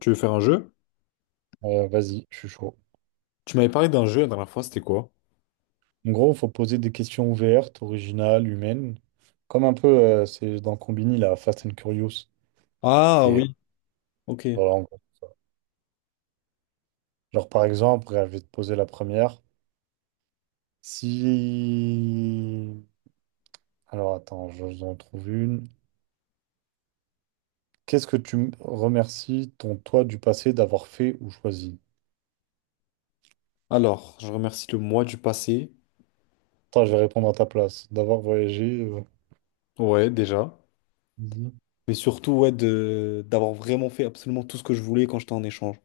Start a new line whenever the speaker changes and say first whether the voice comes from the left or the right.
left: Tu veux faire un jeu?
right: Vas-y, je suis chaud.
left: Tu m'avais parlé d'un jeu la dernière fois, c'était quoi?
right: En gros, faut poser des questions ouvertes, originales, humaines. Comme un peu, c'est dans Combini, la Fast and Curious.
left: Ah
right: Et
left: oui, ok.
right: voilà, en gros. Genre, par exemple, je vais te poser la première. Si... Alors, attends, je vous en trouve une. Qu'est-ce que remercies ton toi du passé d'avoir fait ou choisi?
left: Alors, je remercie le moi du passé.
right: Attends, je vais répondre à ta place. D'avoir voyagé.
left: Ouais, déjà.
right: Vas-y.
left: Mais surtout, ouais, de d'avoir vraiment fait absolument tout ce que je voulais quand j'étais en échange.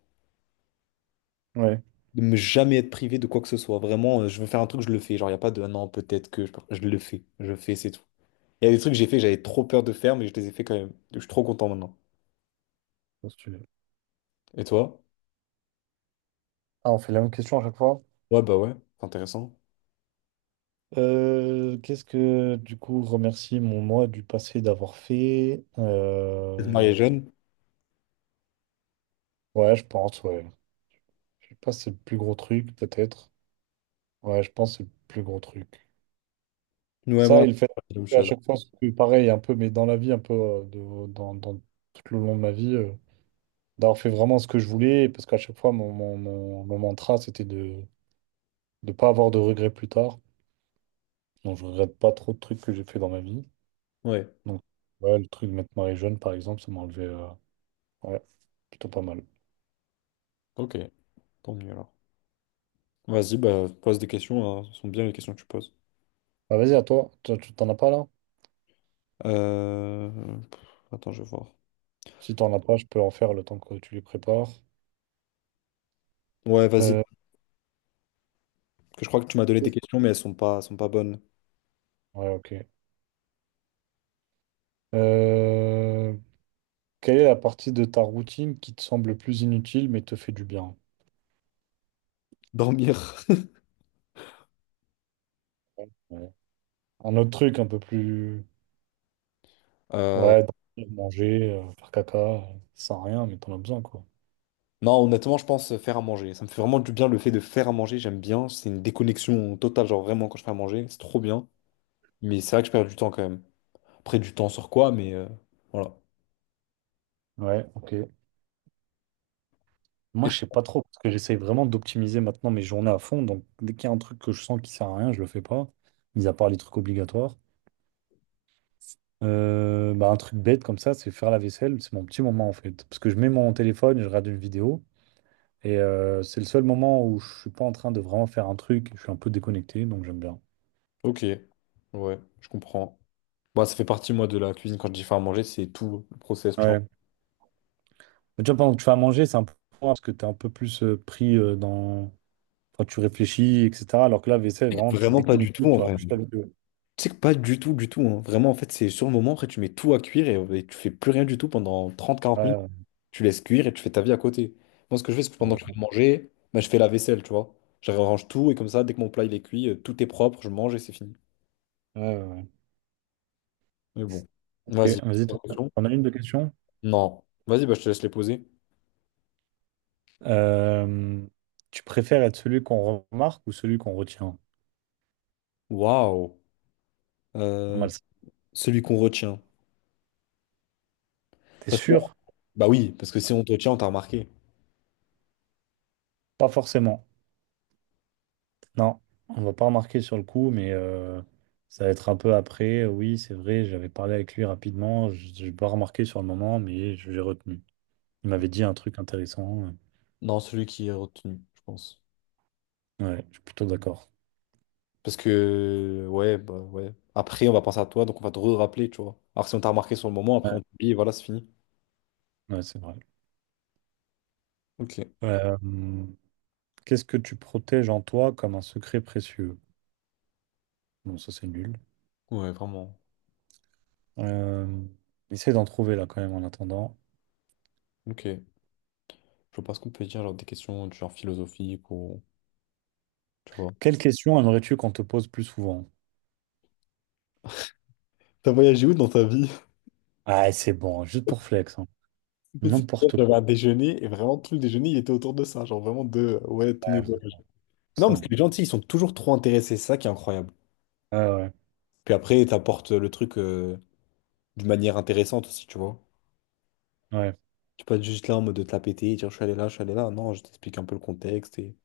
right: Ouais,
left: De me jamais être privé de quoi que ce soit. Vraiment, je veux faire un truc, je le fais. Genre, il a pas de Ah non, peut-être que je le fais. Je fais, c'est tout. Il y a des trucs que j'ai fait, j'avais trop peur de faire, mais je les ai fait quand même. Je suis trop content maintenant.
right: postulé.
left: Et toi?
right: Ah, on fait la même question à chaque fois?
left: Ouais, bah ouais, c'est intéressant.
right: Qu'est-ce que, du coup, remercier mon moi du passé d'avoir fait?
left: Marié jeune?
right: Ouais, je pense, ouais. Je sais pas, si c'est le plus gros truc, peut-être. Ouais, je pense que c'est le plus gros truc.
left: Ouais,
right: Ça,
left: moi,
right: et le fait
left: c'est la même
right: que à
left: chose.
right: chaque fois, c'est pareil, un peu, mais dans la vie, un peu, tout le long de ma vie, d'avoir fait vraiment ce que je voulais, parce qu'à chaque fois, mon mantra, c'était de ne pas avoir de regrets plus tard. Donc, je regrette pas trop de trucs que j'ai fait dans ma vie.
left: Ouais,
right: Donc, ouais, le truc de mettre marie jeune, par exemple, ça m'a enlevé. Ouais, plutôt pas mal.
left: ok, tant mieux alors. Vas-y, bah, pose des questions, hein. Ce sont bien les questions que tu poses.
right: Bah, vas-y, à toi. Toi, tu t'en as pas là?
left: Euh, pff, Attends, je vais voir.
right: Si t'en as pas, je peux en faire le temps que tu les prépares.
left: Ouais, vas-y. Parce
right: Euh,
left: que je crois que tu m'as donné des questions, mais elles sont pas bonnes.
right: Ouais, ok. Euh, Quelle est la partie de ta routine qui te semble le plus inutile mais te fait du bien?
left: Dormir.
right: Ouais. Un autre truc un peu plus...
left: Euh,
right: Ouais, dormir, manger, faire caca, ça sert à rien, mais t'en as besoin, quoi.
left: Non, honnêtement, je pense faire à manger. Ça me fait vraiment du bien le fait de faire à manger. J'aime bien. C'est une déconnexion totale. Genre, vraiment, quand je fais à manger, c'est trop bien. Mais c'est vrai que je perds du temps quand même. Après, du temps sur quoi, mais voilà.
right: Ouais, ok. Moi,
left: Et...
right: je sais pas trop, parce que j'essaye vraiment d'optimiser maintenant mes journées à fond. Donc, dès qu'il y a un truc que je sens qui sert à rien, je le fais pas, mis à part les trucs obligatoires. Un truc bête comme ça, c'est faire la vaisselle. C'est mon petit moment en fait. Parce que je mets mon téléphone et je regarde une vidéo. Et c'est le seul moment où je suis pas en train de vraiment faire un truc. Je suis un peu déconnecté, donc j'aime bien.
left: Ok. Ouais, je comprends. Bah, ça fait partie, moi, de la cuisine. Quand je dis faire à manger, c'est tout le process, tu vois.
right: Ouais. Mais tu vois, pendant que tu vas manger, c'est un peu moins parce que tu es un peu plus pris dans. Enfin, tu réfléchis, etc. Alors que là, vaisselle, vraiment, tu es
left: Vraiment pas du tout,
right: déconnecté,
left: en
right: tu regardes
left: vrai.
right: juste la vidéo.
left: Tu sais que pas du tout, du tout, hein. Vraiment, en fait, c'est sur le moment, après, tu mets tout à cuire et tu fais plus rien du tout pendant trente quarante
right: Ouais,
left: minutes.
right: ouais.
left: Tu laisses cuire et tu fais ta vie à côté. Moi, ce que je fais, c'est que
right: Ça
left: pendant
right: va.
left: que je vais manger, bah, je fais la vaisselle, tu vois. Je range tout et comme ça, dès que mon plat il est cuit, tout est propre, je mange et c'est fini.
right: Ouais, ouais, ouais.
left: Mais bon,
right: Ok,
left: vas-y.
right: vas-y, t'en as une de question?
left: Non. Vas-y, bah, je te laisse les poser.
right: Euh, tu préfères être celui qu'on remarque ou celui qu'on retient?
left: Waouh.
right: Pas
left: Euh,
right: mal, ça.
left: celui qu'on retient.
right: T'es
left: Parce que,
right: sûr?
left: bah oui, parce que si on te retient, on t'a remarqué.
right: Pas forcément. Non, on va pas remarquer sur le coup, mais ça va être un peu après. Oui, c'est vrai, j'avais parlé avec lui rapidement. Je n'ai pas remarqué sur le moment, mais je- j'ai retenu. Il m'avait dit un truc intéressant.
left: Non, celui qui est retenu, je pense.
right: Ouais, je suis plutôt d'accord.
left: Parce que, ouais, bah ouais. Après, on va penser à toi, donc on va te rappeler, tu vois. Alors que si on t'a remarqué sur le moment, après
right: Ouais,
left: on t'oublie et voilà, c'est fini.
right: ouais, c'est vrai.
left: Ok,
right: Euh, qu'est-ce que tu protèges en toi comme un secret précieux? Bon, ça c'est nul.
left: ouais, vraiment.
right: Euh, essaie d'en trouver là quand même en attendant.
left: Ok. Je vois pas ce qu'on peut dire, genre des questions du genre philosophique ou. Tu vois.
right: Quelle question aimerais-tu qu'on te pose plus souvent?
left: T'as voyagé où dans ta vie?
right: Ah, c'est bon, juste pour flex, hein.
left: Mais c'est bien,
right: N'importe
left: j'avais
right: quoi.
left: un déjeuner et vraiment tout le déjeuner il était autour de ça, genre vraiment de ouais, tous mes
right: Ouais,
left: voyages. Non, parce que
right: 100%.
left: les gens, tu sais, ils sont toujours trop intéressés, c'est ça qui est incroyable.
right: Ouais, ouais.
left: Puis après, t'apportes le truc d'une manière intéressante aussi, tu vois.
right: ouais.
left: Tu peux pas être juste là en mode de te la péter et dire je suis allé là, je suis allé là. Non, je t'explique un peu le contexte et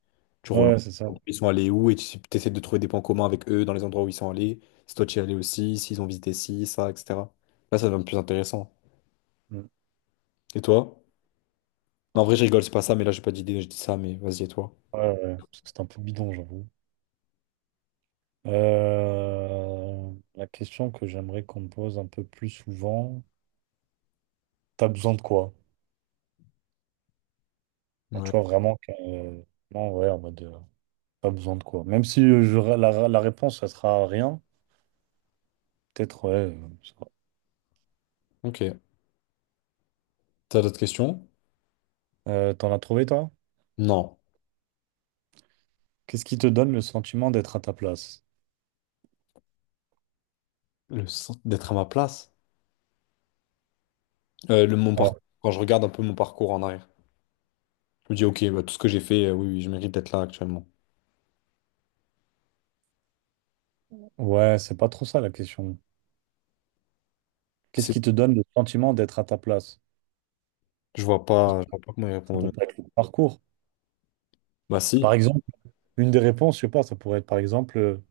left: tu relances.
right: Ouais, c'est ça.
left: Ils sont allés où et tu essaies de trouver des points communs avec eux dans les endroits où ils sont allés. Si toi tu y es allé aussi, s'ils ont visité ci, ça, etc. Là, ça devient plus intéressant.
right: Mm.
left: Et toi? Non, en vrai, je rigole, c'est pas ça, mais là, j'ai pas d'idée, je dis ça, mais vas-y, et toi?
right: Ouais, ouais, ouais, parce que c'est un peu bidon, j'avoue. La question que j'aimerais qu'on me pose un peu plus souvent, t'as besoin de quoi? Alors, tu
left: Ouais.
right: vois, vraiment, non, ouais, en mode, t'as besoin de quoi? Même si la réponse, ça sera rien, peut-être, ouais. Je sais pas.
left: Ok. T'as d'autres questions?
right: T'en as trouvé, toi?
left: Non.
right: Qu'est-ce qui te donne le sentiment d'être à ta place?
left: Le sens d'être à ma place. Le, mon
right: Ouais.
left: parcours, quand je regarde un peu mon parcours en arrière, je me dis, ok, bah, tout ce que j'ai fait, oui, oui, je mérite d'être là actuellement.
right: Ouais, c'est pas trop ça la question. Qu'est-ce
left: C'est-
right: qui te donne le sentiment d'être à ta place?
left: Je vois pas comment y
right: Ça peut
left: répondre.
right: pas être le parcours.
left: Bah
right: Par
left: si.
right: exemple, une des réponses, je sais pas, ça pourrait être par exemple.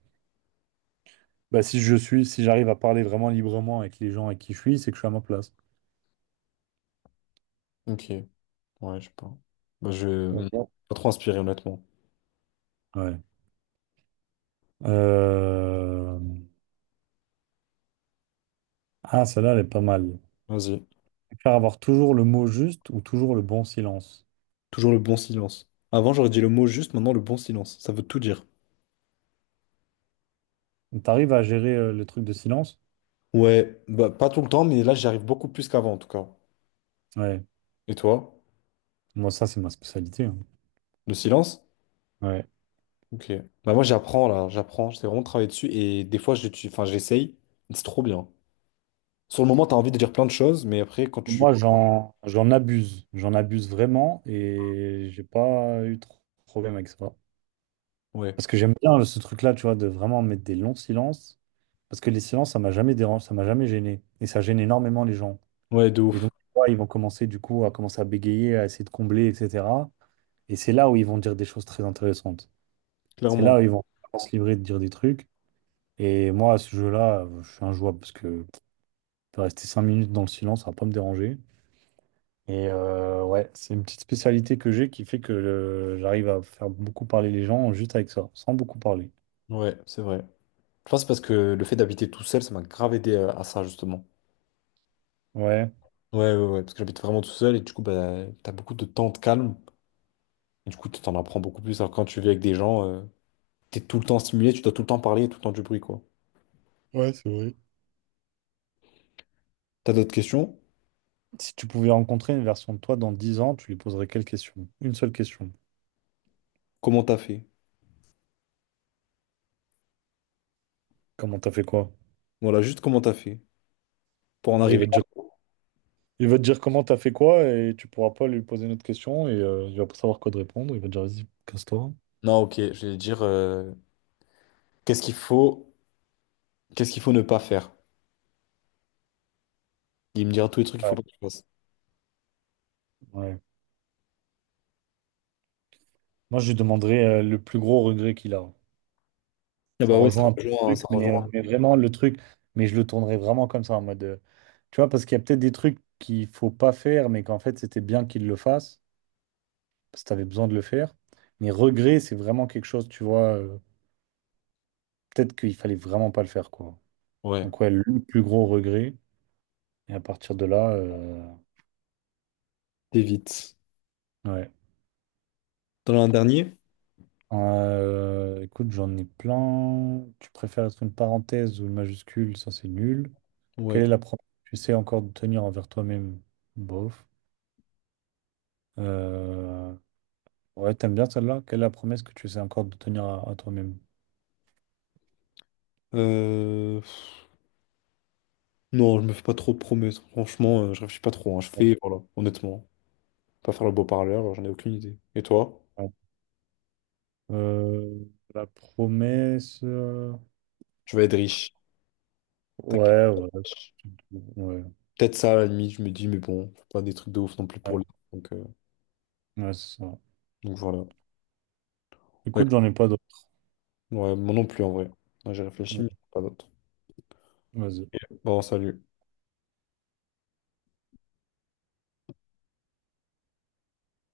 right: Bah, si je suis, si j'arrive à parler vraiment librement avec les gens avec qui je suis, c'est que je suis à ma place.
left: Ok, ouais, je sais pas. Moi, je...
right: Ouais.
left: Pas trop inspiré, honnêtement.
right: Ouais. Euh, Ah, celle-là, elle est pas mal.
left: Vas-y.
right: Faire avoir toujours le mot juste ou toujours le bon silence.
left: Toujours le bon silence. Avant, j'aurais dit le mot juste, maintenant, le bon silence. Ça veut tout dire.
right: T'arrives à gérer le truc de silence?
left: Ouais, bah, pas tout le temps, mais là, j'y arrive beaucoup plus qu'avant, en tout cas.
right: Ouais.
left: Et toi?
right: Moi, ça, c'est ma spécialité. Hein.
left: Le silence?
right: Ouais.
left: Ok. Bah, moi, j'apprends, là. J'apprends. J'essaie vraiment de travailler dessus. Et des fois, je l'utilise- enfin, j'essaye. C'est trop bien. Sur le moment, t'as envie de dire plein de choses, mais après, quand tu...
right: Moi, j'en abuse. J'en abuse vraiment et j'ai pas eu trop de problème avec ça.
left: Ouais.
right: Parce que j'aime bien ce truc-là, tu vois, de vraiment mettre des longs silences. Parce que les silences, ça m'a jamais dérangé, ça m'a jamais gêné. Et ça gêne énormément les gens.
left: Ouais, de
right: Et donc,
left: ouf.
right: tu vois, ils vont commencer du coup à commencer à bégayer, à essayer de combler, etc. Et c'est là où ils vont dire des choses très intéressantes. C'est
left: Clairement.
right: là où ils vont vraiment se livrer de dire des trucs. Et moi, à ce jeu-là, je suis injouable parce que de rester 5 minutes dans le silence, ça va pas me déranger. Et ouais, c'est une petite spécialité que j'ai qui fait que j'arrive à faire beaucoup parler les gens juste avec ça, sans beaucoup parler.
left: Ouais, c'est vrai. Je pense parce que le fait d'habiter tout seul, ça m'a grave aidé à ça, justement.
right: Ouais.
left: Ouais, ouais, ouais, parce que j'habite vraiment tout seul et du coup, bah, t'as beaucoup de temps de calme. Et du coup, tu t'en apprends beaucoup plus. Alors, quand tu vis avec des gens, t'es tout le temps stimulé, tu dois tout le temps parler, tout le temps du bruit, quoi.
right: Ouais, c'est vrai.
left: T'as d'autres questions?
right: Si tu pouvais rencontrer une version de toi dans 10 ans, tu lui poserais quelle question? Une seule question.
left: Comment t'as fait?
right: Comment t'as fait quoi?
left: Voilà, juste comment t'as fait pour en
right: Bah, il
left: arriver
right: va te dire.
left: là.
right: Il va te dire comment t'as fait quoi et tu pourras pas lui poser une autre question et il va pas savoir quoi te répondre. Il va te dire, vas-y, casse-toi.
left: Non, ok, je vais dire qu'est-ce qu'il faut, qu'est-ce qu'il faut ne pas faire. Il me dira tous les trucs qu'il faut
right: Ouais.
left: pas que tu fasses.
right: Ouais. Moi, je lui demanderais le plus gros regret qu'il a.
left: Ah
right: Ça
left: bah ouais, ça
right: rejoint un peu
left: rejoint, hein,
right: le
left: ça
right: truc,
left: rejoint.
right: mais vraiment le truc, mais je le tournerais vraiment comme ça en mode, tu vois, parce qu'il y a peut-être des trucs qu'il faut pas faire, mais qu'en fait, c'était bien qu'il le fasse, parce que t'avais besoin de le faire. Mais regret, c'est vraiment quelque chose, tu vois, peut-être qu'il fallait vraiment pas le faire, quoi.
left: Ouais,
right: Donc, ouais, le plus gros regret. Et à partir de là,
left: t'évites.
right: ouais.
left: T'en as un dernier?
right: Écoute, j'en ai plein. Tu préfères être une parenthèse ou une majuscule? Ça, c'est nul.
left: Ouais.
right: Quelle est la promesse que tu sais encore de tenir envers toi-même? Bof. Euh, Ouais, t'aimes bien celle-là? Quelle est la promesse que tu sais encore de tenir à toi-même?
left: Euh, pff, Non, je me fais pas trop de promesses. Franchement, je réfléchis pas trop, hein. Je fais, voilà, honnêtement. Pas faire le beau parleur, j'en ai aucune idée. Et toi?
right: Ouais. Euh, la promesse.
left: Je vais être riche. Tac.
right: Ouais, ouais. Ouais,
left: Peut-être ça, à la limite, je me dis, mais bon, faut pas des trucs de ouf non plus
right: ouais,
left: pour lui. Donc, euh,
right: ouais, c'est ça.
left: donc voilà. Ouais.
right: Écoute, j'en ai pas d'autres.
left: Ouais, moi non plus, en vrai. Ouais, j'ai réfléchi,
right: Ouais,
left: mais pas d'autre.
right: Vas-y.
left: Bon, salut.